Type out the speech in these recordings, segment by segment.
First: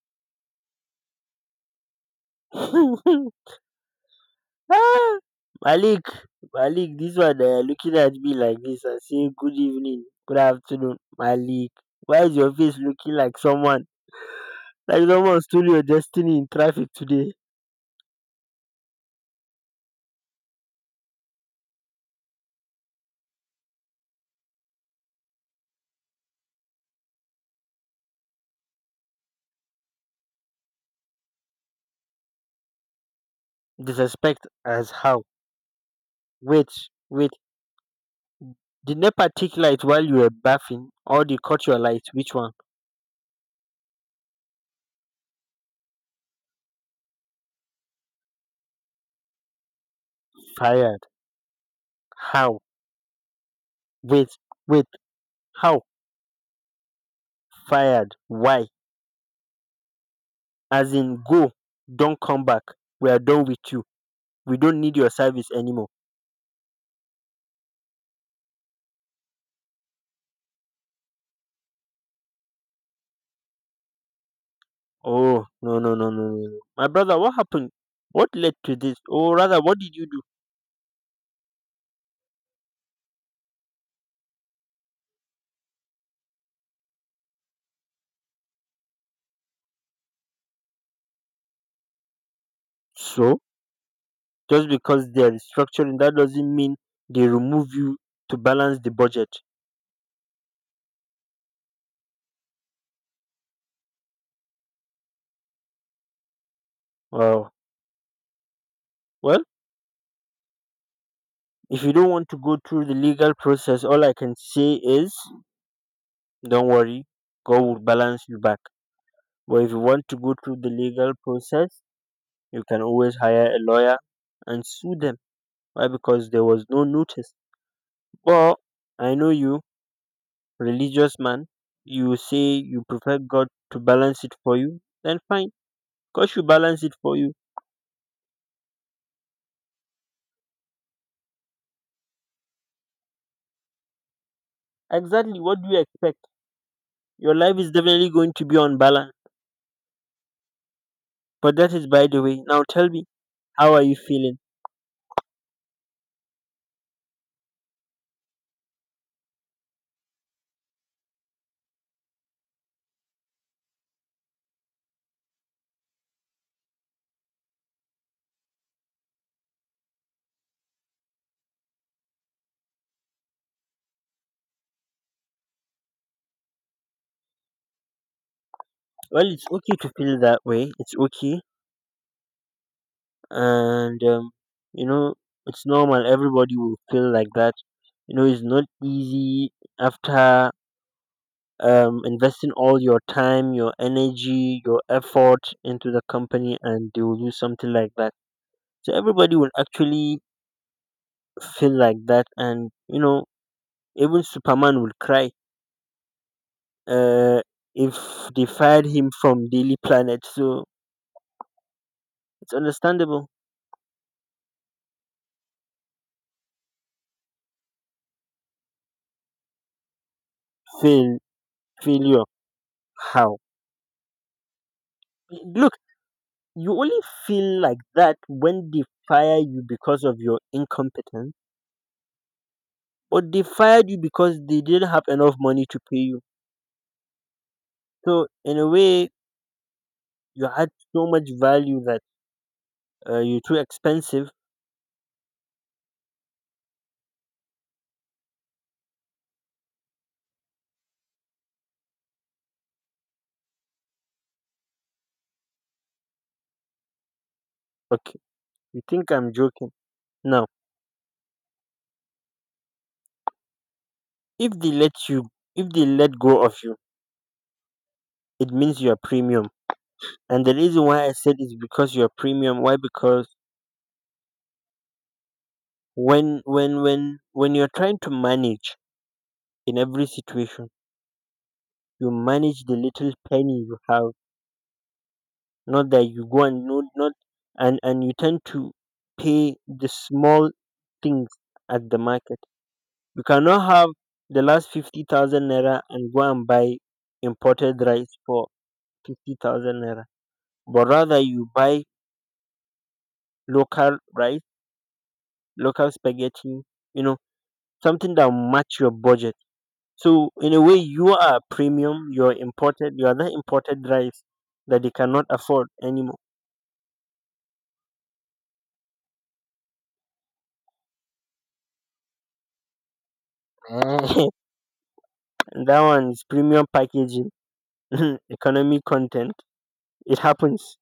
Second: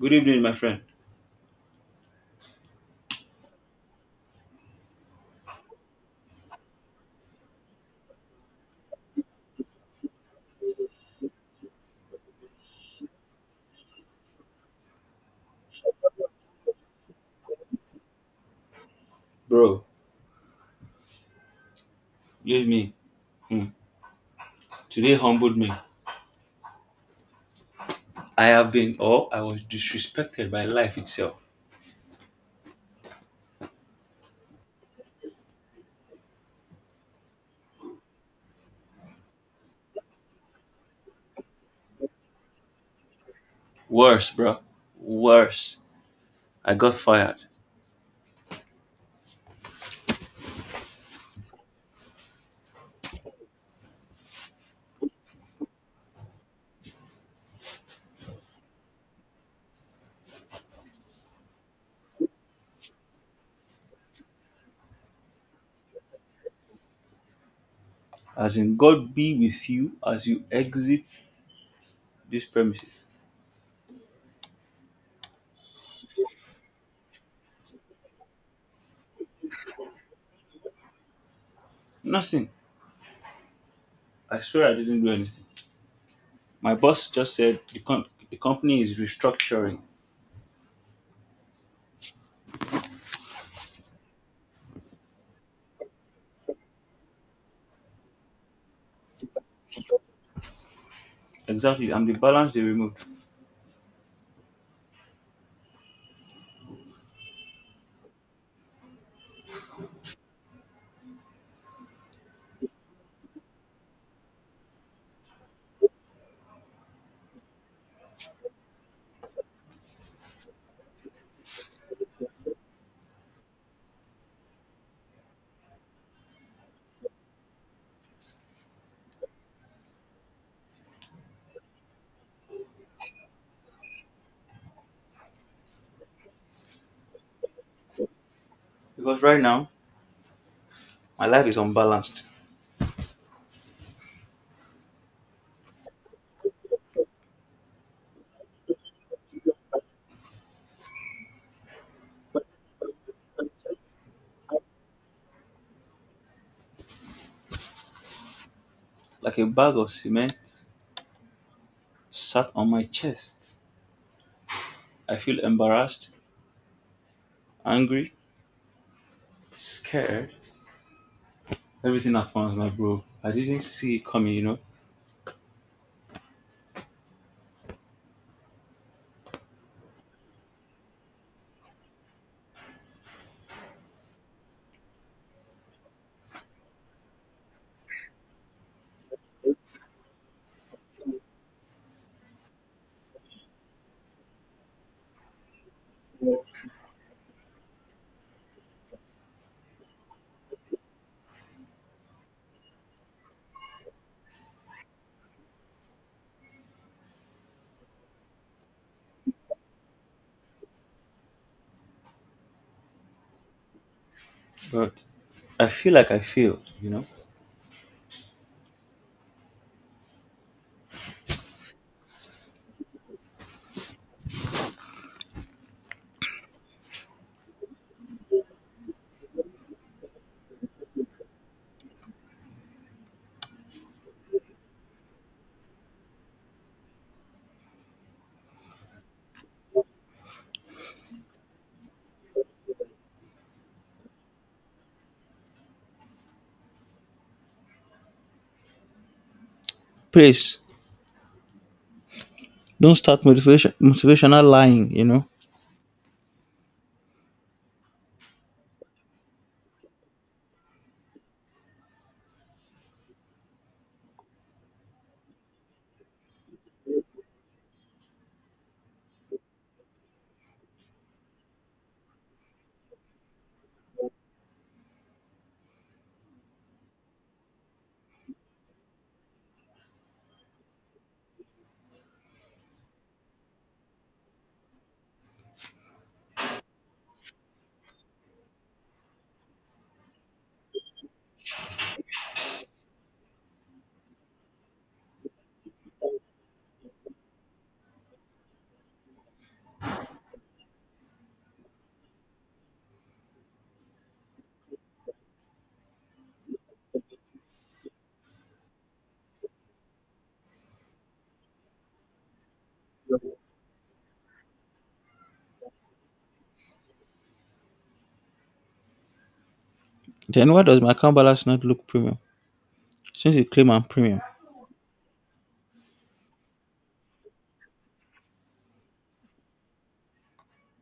Good evening, my friend. Ah! Malik, Malik, this one looking at me like this and saying good evening, good afternoon, Malik. Why is your face looking like someone? Like someone stole your destiny in traffic today. Bro, believe me, hmm, today humbled me. I have been, or I was, disrespected by life itself. Disrespect as how? Wait, wait. Did NEPA take light while you were bathing or they cut your light? Which one? Worse, bro. Worse. I got fired. Fired. How? Wait, wait. How? Fired. Why? As in go. Don't come back. We are done with you. We don't need your service anymore. As in, God be with you as you exit this premises. Oh no no no no no! No. My brother, what happened? What led to this? Or rather, what did you do? Nothing. I swear I didn't do anything. My boss just said the company is restructuring. So just because they are restructuring, that doesn't mean they remove you to balance the budget. Exactly. I'm the balance they removed. Wow. Well, if you don't want to go through the legal process, all I can say is, don't worry, God will balance you back. But if you want to go through the legal process, you can always hire a lawyer and sue them. Why? Because there was no notice. But I know you religious man, you say you prefer God to balance it for you, then fine. God should balance it for you. Because right now, my life is unbalanced. Exactly what do you expect? Your life is definitely going to be on balance. But that is by the way. Now tell me, how are you feeling? Like a bag of cement sat on my chest. I feel embarrassed, angry, scared, everything at once, my bro. I didn't see it coming, Well, it's okay to feel that way. It's okay. And, you know, it's normal. Everybody will feel like that. You know, it's not easy after investing all your time, your energy, your effort into the company, and they will do something like that. So everybody will actually feel like that, and you know, even Superman will cry uh, if they fired him from Daily Planet. So it's understandable. but I feel like I failed. Fail, failure. How? Look, you only feel like that when they fire you because of your incompetence, or they fired you because they didn't have enough money to pay you. So in a way, you add so much value that you're too expensive. Please don't start motivational lying. Okay, you think I'm joking? Now, if they let you, if they let go of you, it means you are premium. And the reason why I said is because you are premium. Why? Because when you're trying to manage in every situation, you manage the little penny you have. Not that you go and no, not and you tend to pay the small things at the market. You cannot have the last 50,000 naira and go and buy imported rice for 50,000 naira, but rather you buy local rice, local spaghetti, you know, something that will match your budget. So, in a way, you are premium, you're imported, you are that imported rice that they cannot afford anymore. Then why does my account balance not look premium? Since you claim I'm premium, And that one is premium packaging, economic content. It happens.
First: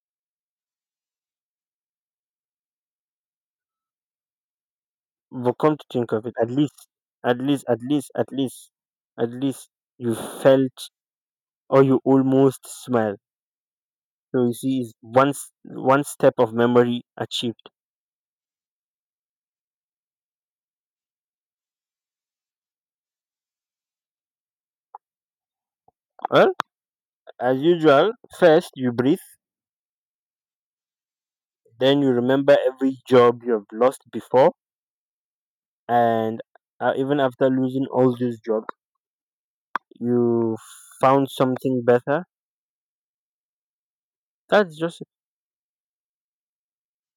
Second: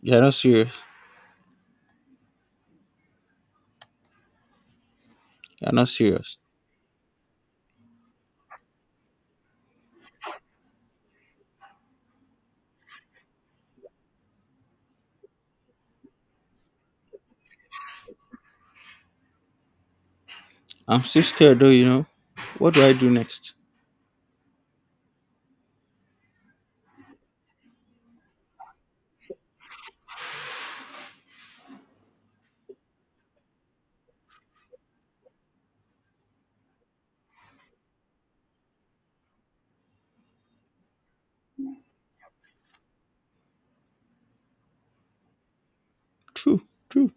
you're not serious. But You're come to not think of it, serious. at least, at least, at least, at least, at least you felt or you almost smiled. So you see, it's one step of memory achieved. I'm still scared though. What do I do next? Well, as usual, first you breathe, then you remember every job you have lost before, and even after losing all those jobs, you found something better. That's just— True, true.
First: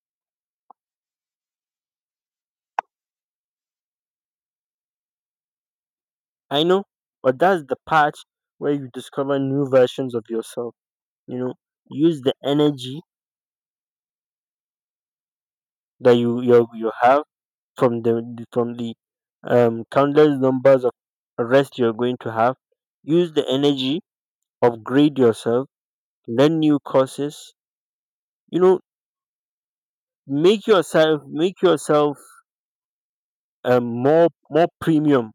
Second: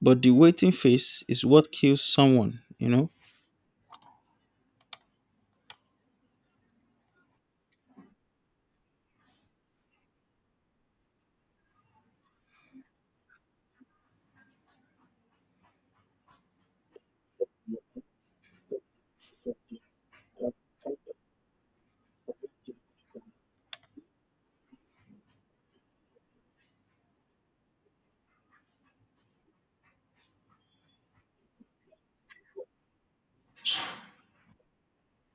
But the waiting phase is what kills someone. I know, but that's the part where you discover new versions of yourself. You know, use the energy that you have from the countless numbers of arrests you're going to have. Use the energy, upgrade yourself, learn new courses. You know, make yourself more premium.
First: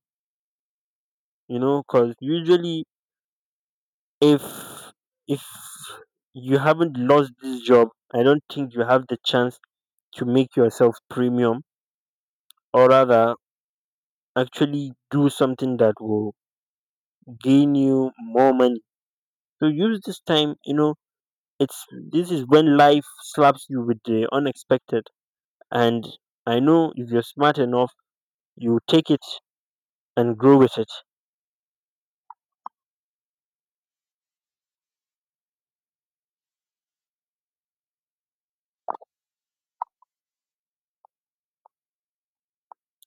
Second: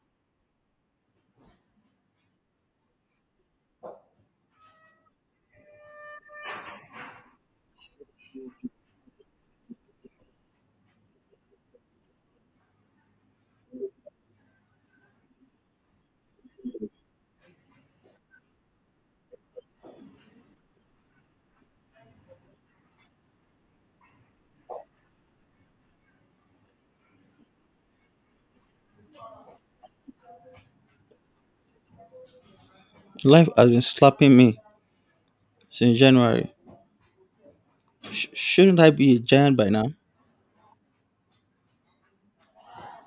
You know, because usually if if you haven't lost this job, I don't think you have the chance to make yourself premium, or rather, actually do something that will gain you more money. So use this time, you know, it's this is when life slaps you with the unexpected. And I know if you're smart enough, you take it and grow with it. Me, in January. Shouldn't I be a giant by now?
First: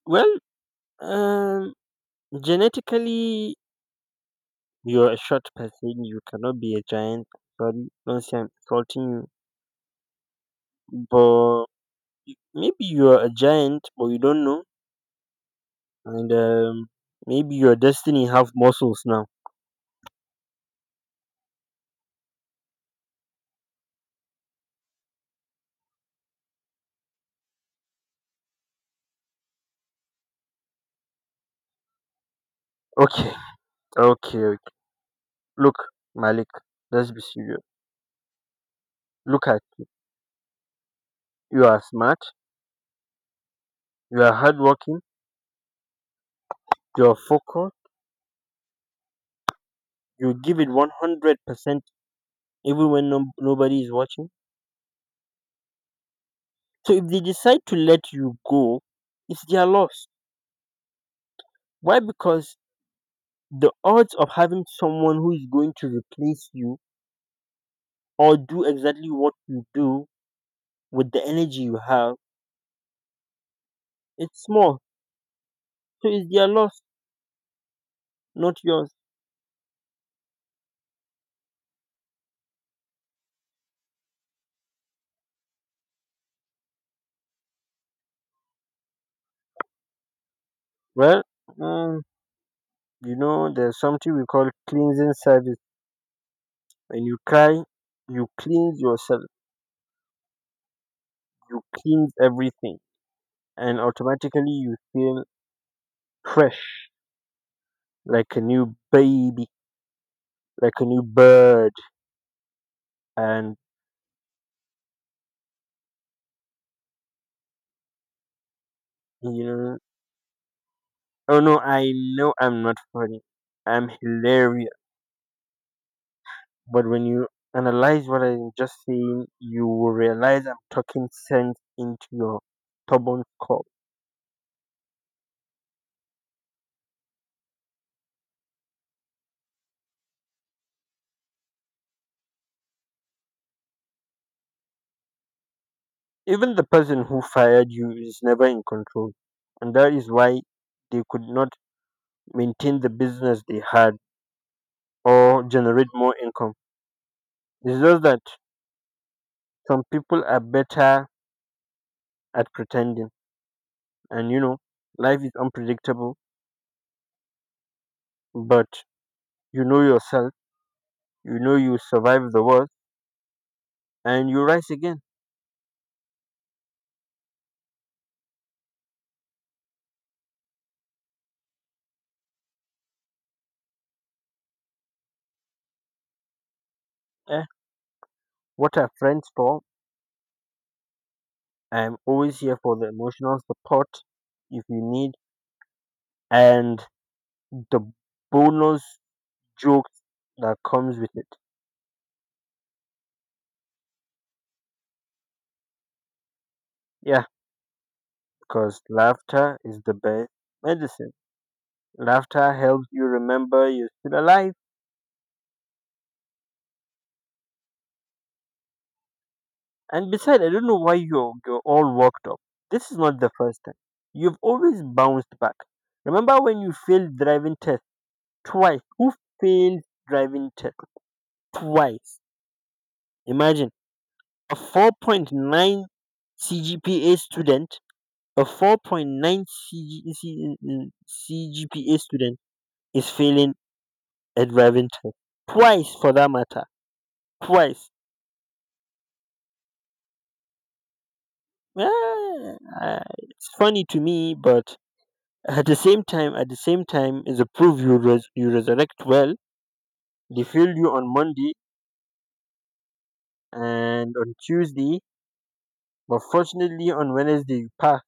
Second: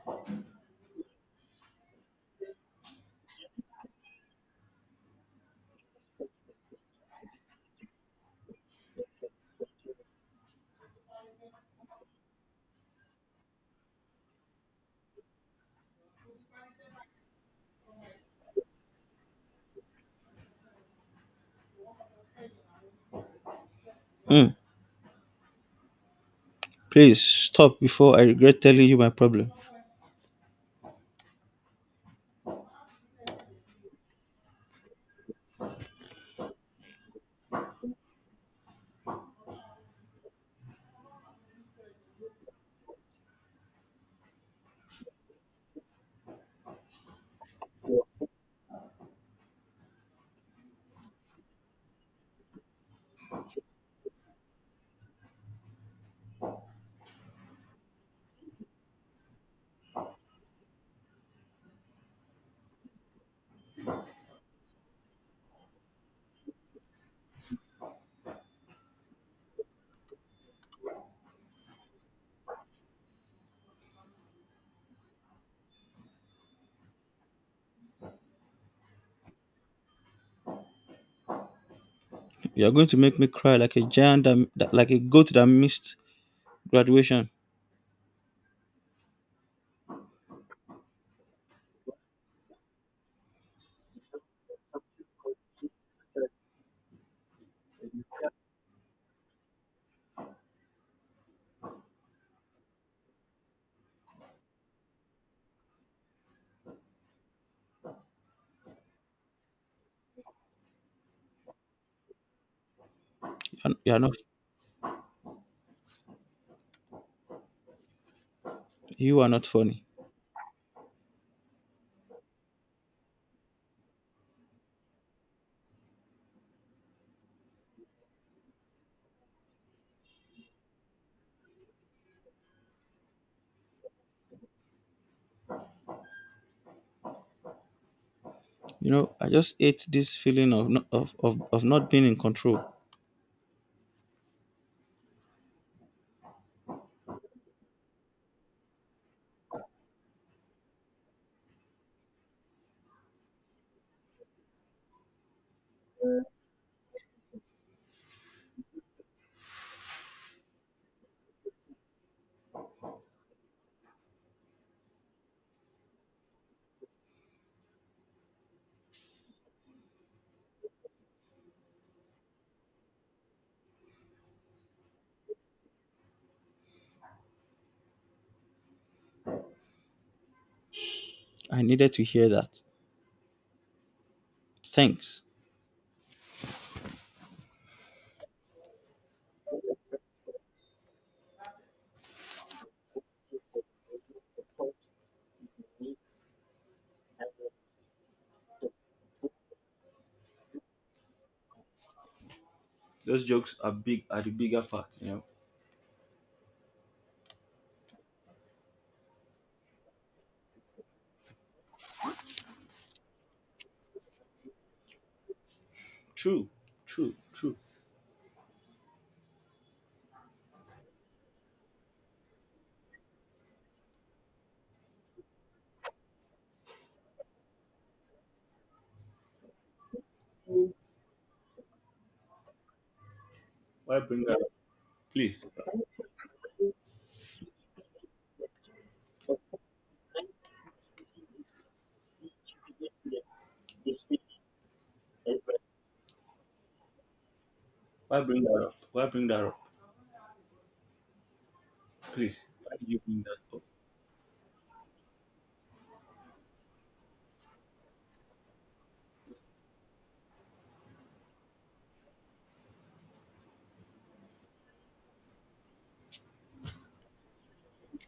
Well, um, genetically, you're a short person. You cannot be a giant. Sorry, don't say I'm insulting you. But maybe you're a giant, but you don't know. And maybe your destiny have muscles now. Hmm. Please stop before I regret telling you my problem. Okay, okay, okay. Look, Malik, let's be serious. Look at— you are smart, you are hardworking, you are focused, you give it 100% even when no, nobody is watching. So if they decide to let you go, it's their loss. Why? Because the odds of having someone who is going to replace you or do exactly what you do with the energy you have, it's small. So it's their loss, not yours. You're going to make me cry like a giant, like a goat that missed graduation. Well, mm, you know, there's something we call cleansing service. When you cry, you cleanse yourself, you cleanse everything, and automatically you feel fresh, like a new baby, like a new bird. And And you are you not know, funny. oh no, I know I'm not funny. I'm hilarious. But when you analyze what I'm just saying, you will realize I'm talking sense into your stubborn core. You know, I just ate this feeling of of not being in control. Even the person who fired you is never in control, and that is why they could not maintain the business they had or generate more income. It's just that some people are better at pretending. And you know, life is unpredictable, but you know yourself, you know you survive the worst, and you rise again. I needed to hear that. Thanks. Eh, what are friends for? I'm always here for the emotional support if you need, and the bonus jokes that comes with it. Those jokes are big are the bigger part. Yeah, because laughter is the best medicine. Laughter helps you remember you're still alive. True, true, true. And besides, I don't know why you're all worked up. This is not the first time. You've always bounced back. Remember when you failed driving test twice? Who failed driving test twice? Imagine Why bring that up? a Please. 4.9 CGPA student, a 4.9 CG, CGPA student is failing a driving test twice for that matter. Twice. Why bring that up? Why bring that up? Please. Yeah, Why do you bring it's that up? funny to me, but at the same time, at the same time is a proof you resurrect well. They failed you on Monday and on Tuesday, but fortunately on Wednesday you pass.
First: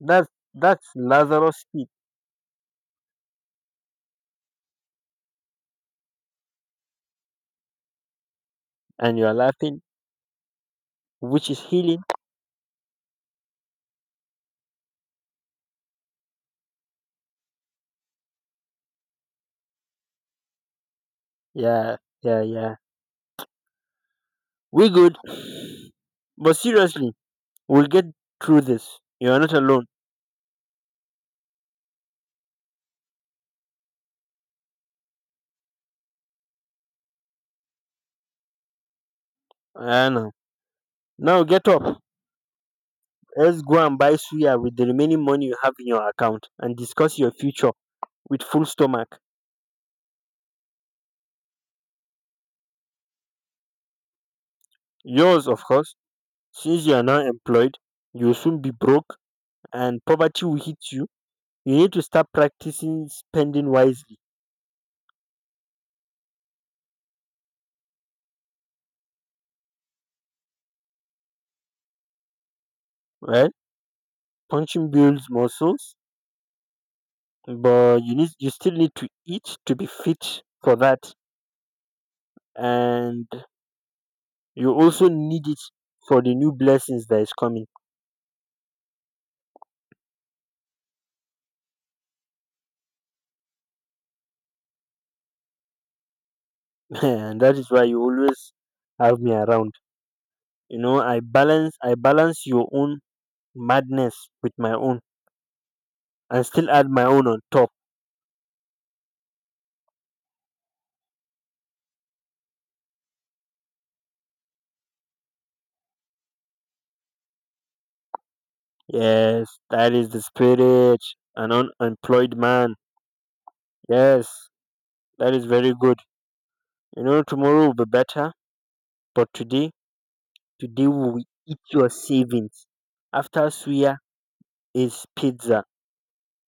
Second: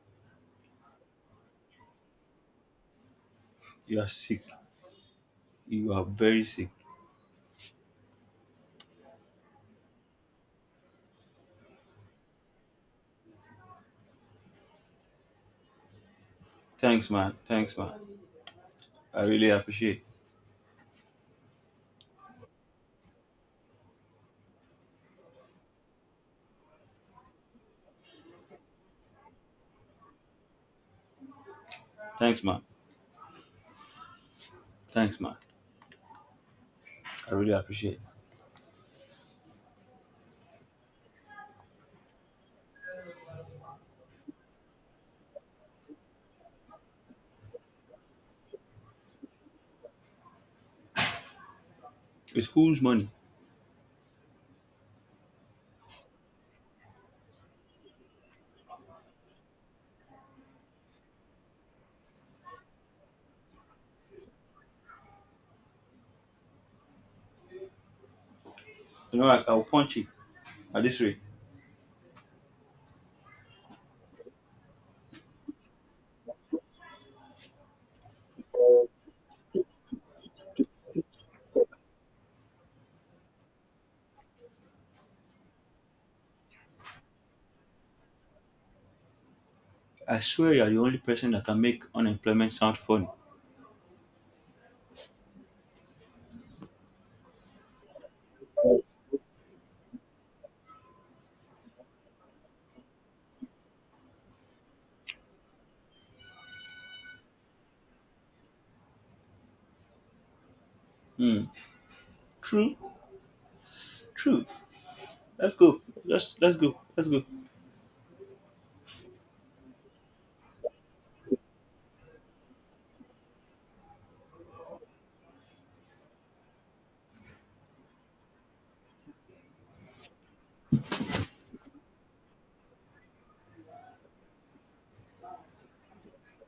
That's that's Lazarus speed, You are sick. You are very sick. and you are laughing, which is healing. Thanks, man. Thanks, man. I really appreciate. Yeah, yeah, yeah. We good, but seriously, we'll get through this. You are not alone. Thanks, man. Thanks, man. I really appreciate. I know. Now get up. Let's go and buy suya with the remaining money you have in your account and discuss your future with full stomach. It's whose money? Yours, of course. Since you are now employed, you'll soon be broke and poverty will hit you. You need to start practicing spending wisely. I'll punch it at this rate. Well, punching builds muscles, but you still need to eat to be fit for that, and you also need it for the new blessings that is coming. I swear you are the only person that can make unemployment sound funny. And that is why you always have me around. You know, I balance your own madness with my own, and still add my own on top. Hmm. True, true. Let's go. Let's go. Let's go. Yes, that is the spirit. An unemployed man. Yes, that is very good. You know, tomorrow will be better, but today, today we will eat your savings. After suya is pizza.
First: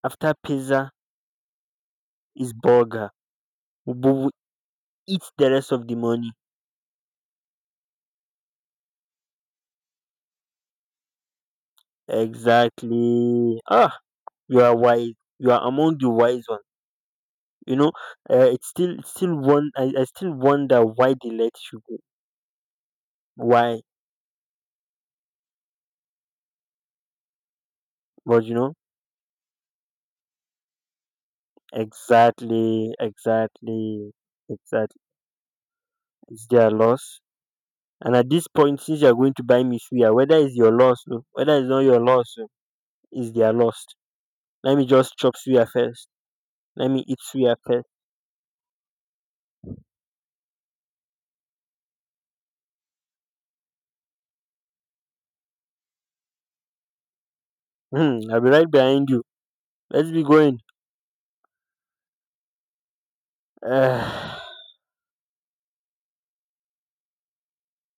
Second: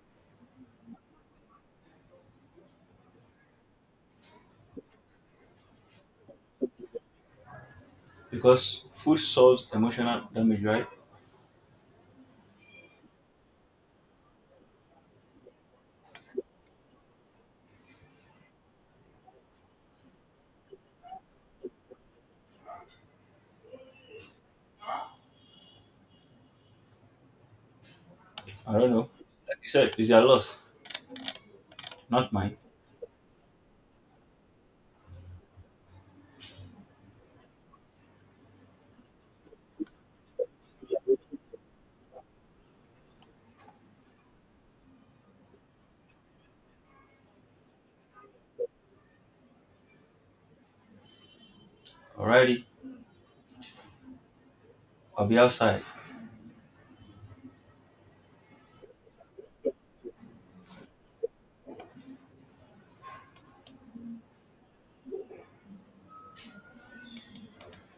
After pizza is burger. We will eat the rest of the money. Because food solves emotional damage, right? Exactly. Ah, you are wise. You are among the wise ones. You know, it's still one. I still wonder why they let you go. Why? But you I know. don't know. Like you said, it's your loss, not mine. Exactly, exactly, exactly. It's their loss. And at this point, since you're going to buy me suya, whether it's your loss, o, whether it's not your loss, o, it's their loss. Let me just chop suya first. Let me eat suya first. Alrighty, I'll be outside. Hmm, I'll be right behind you. Let's be going.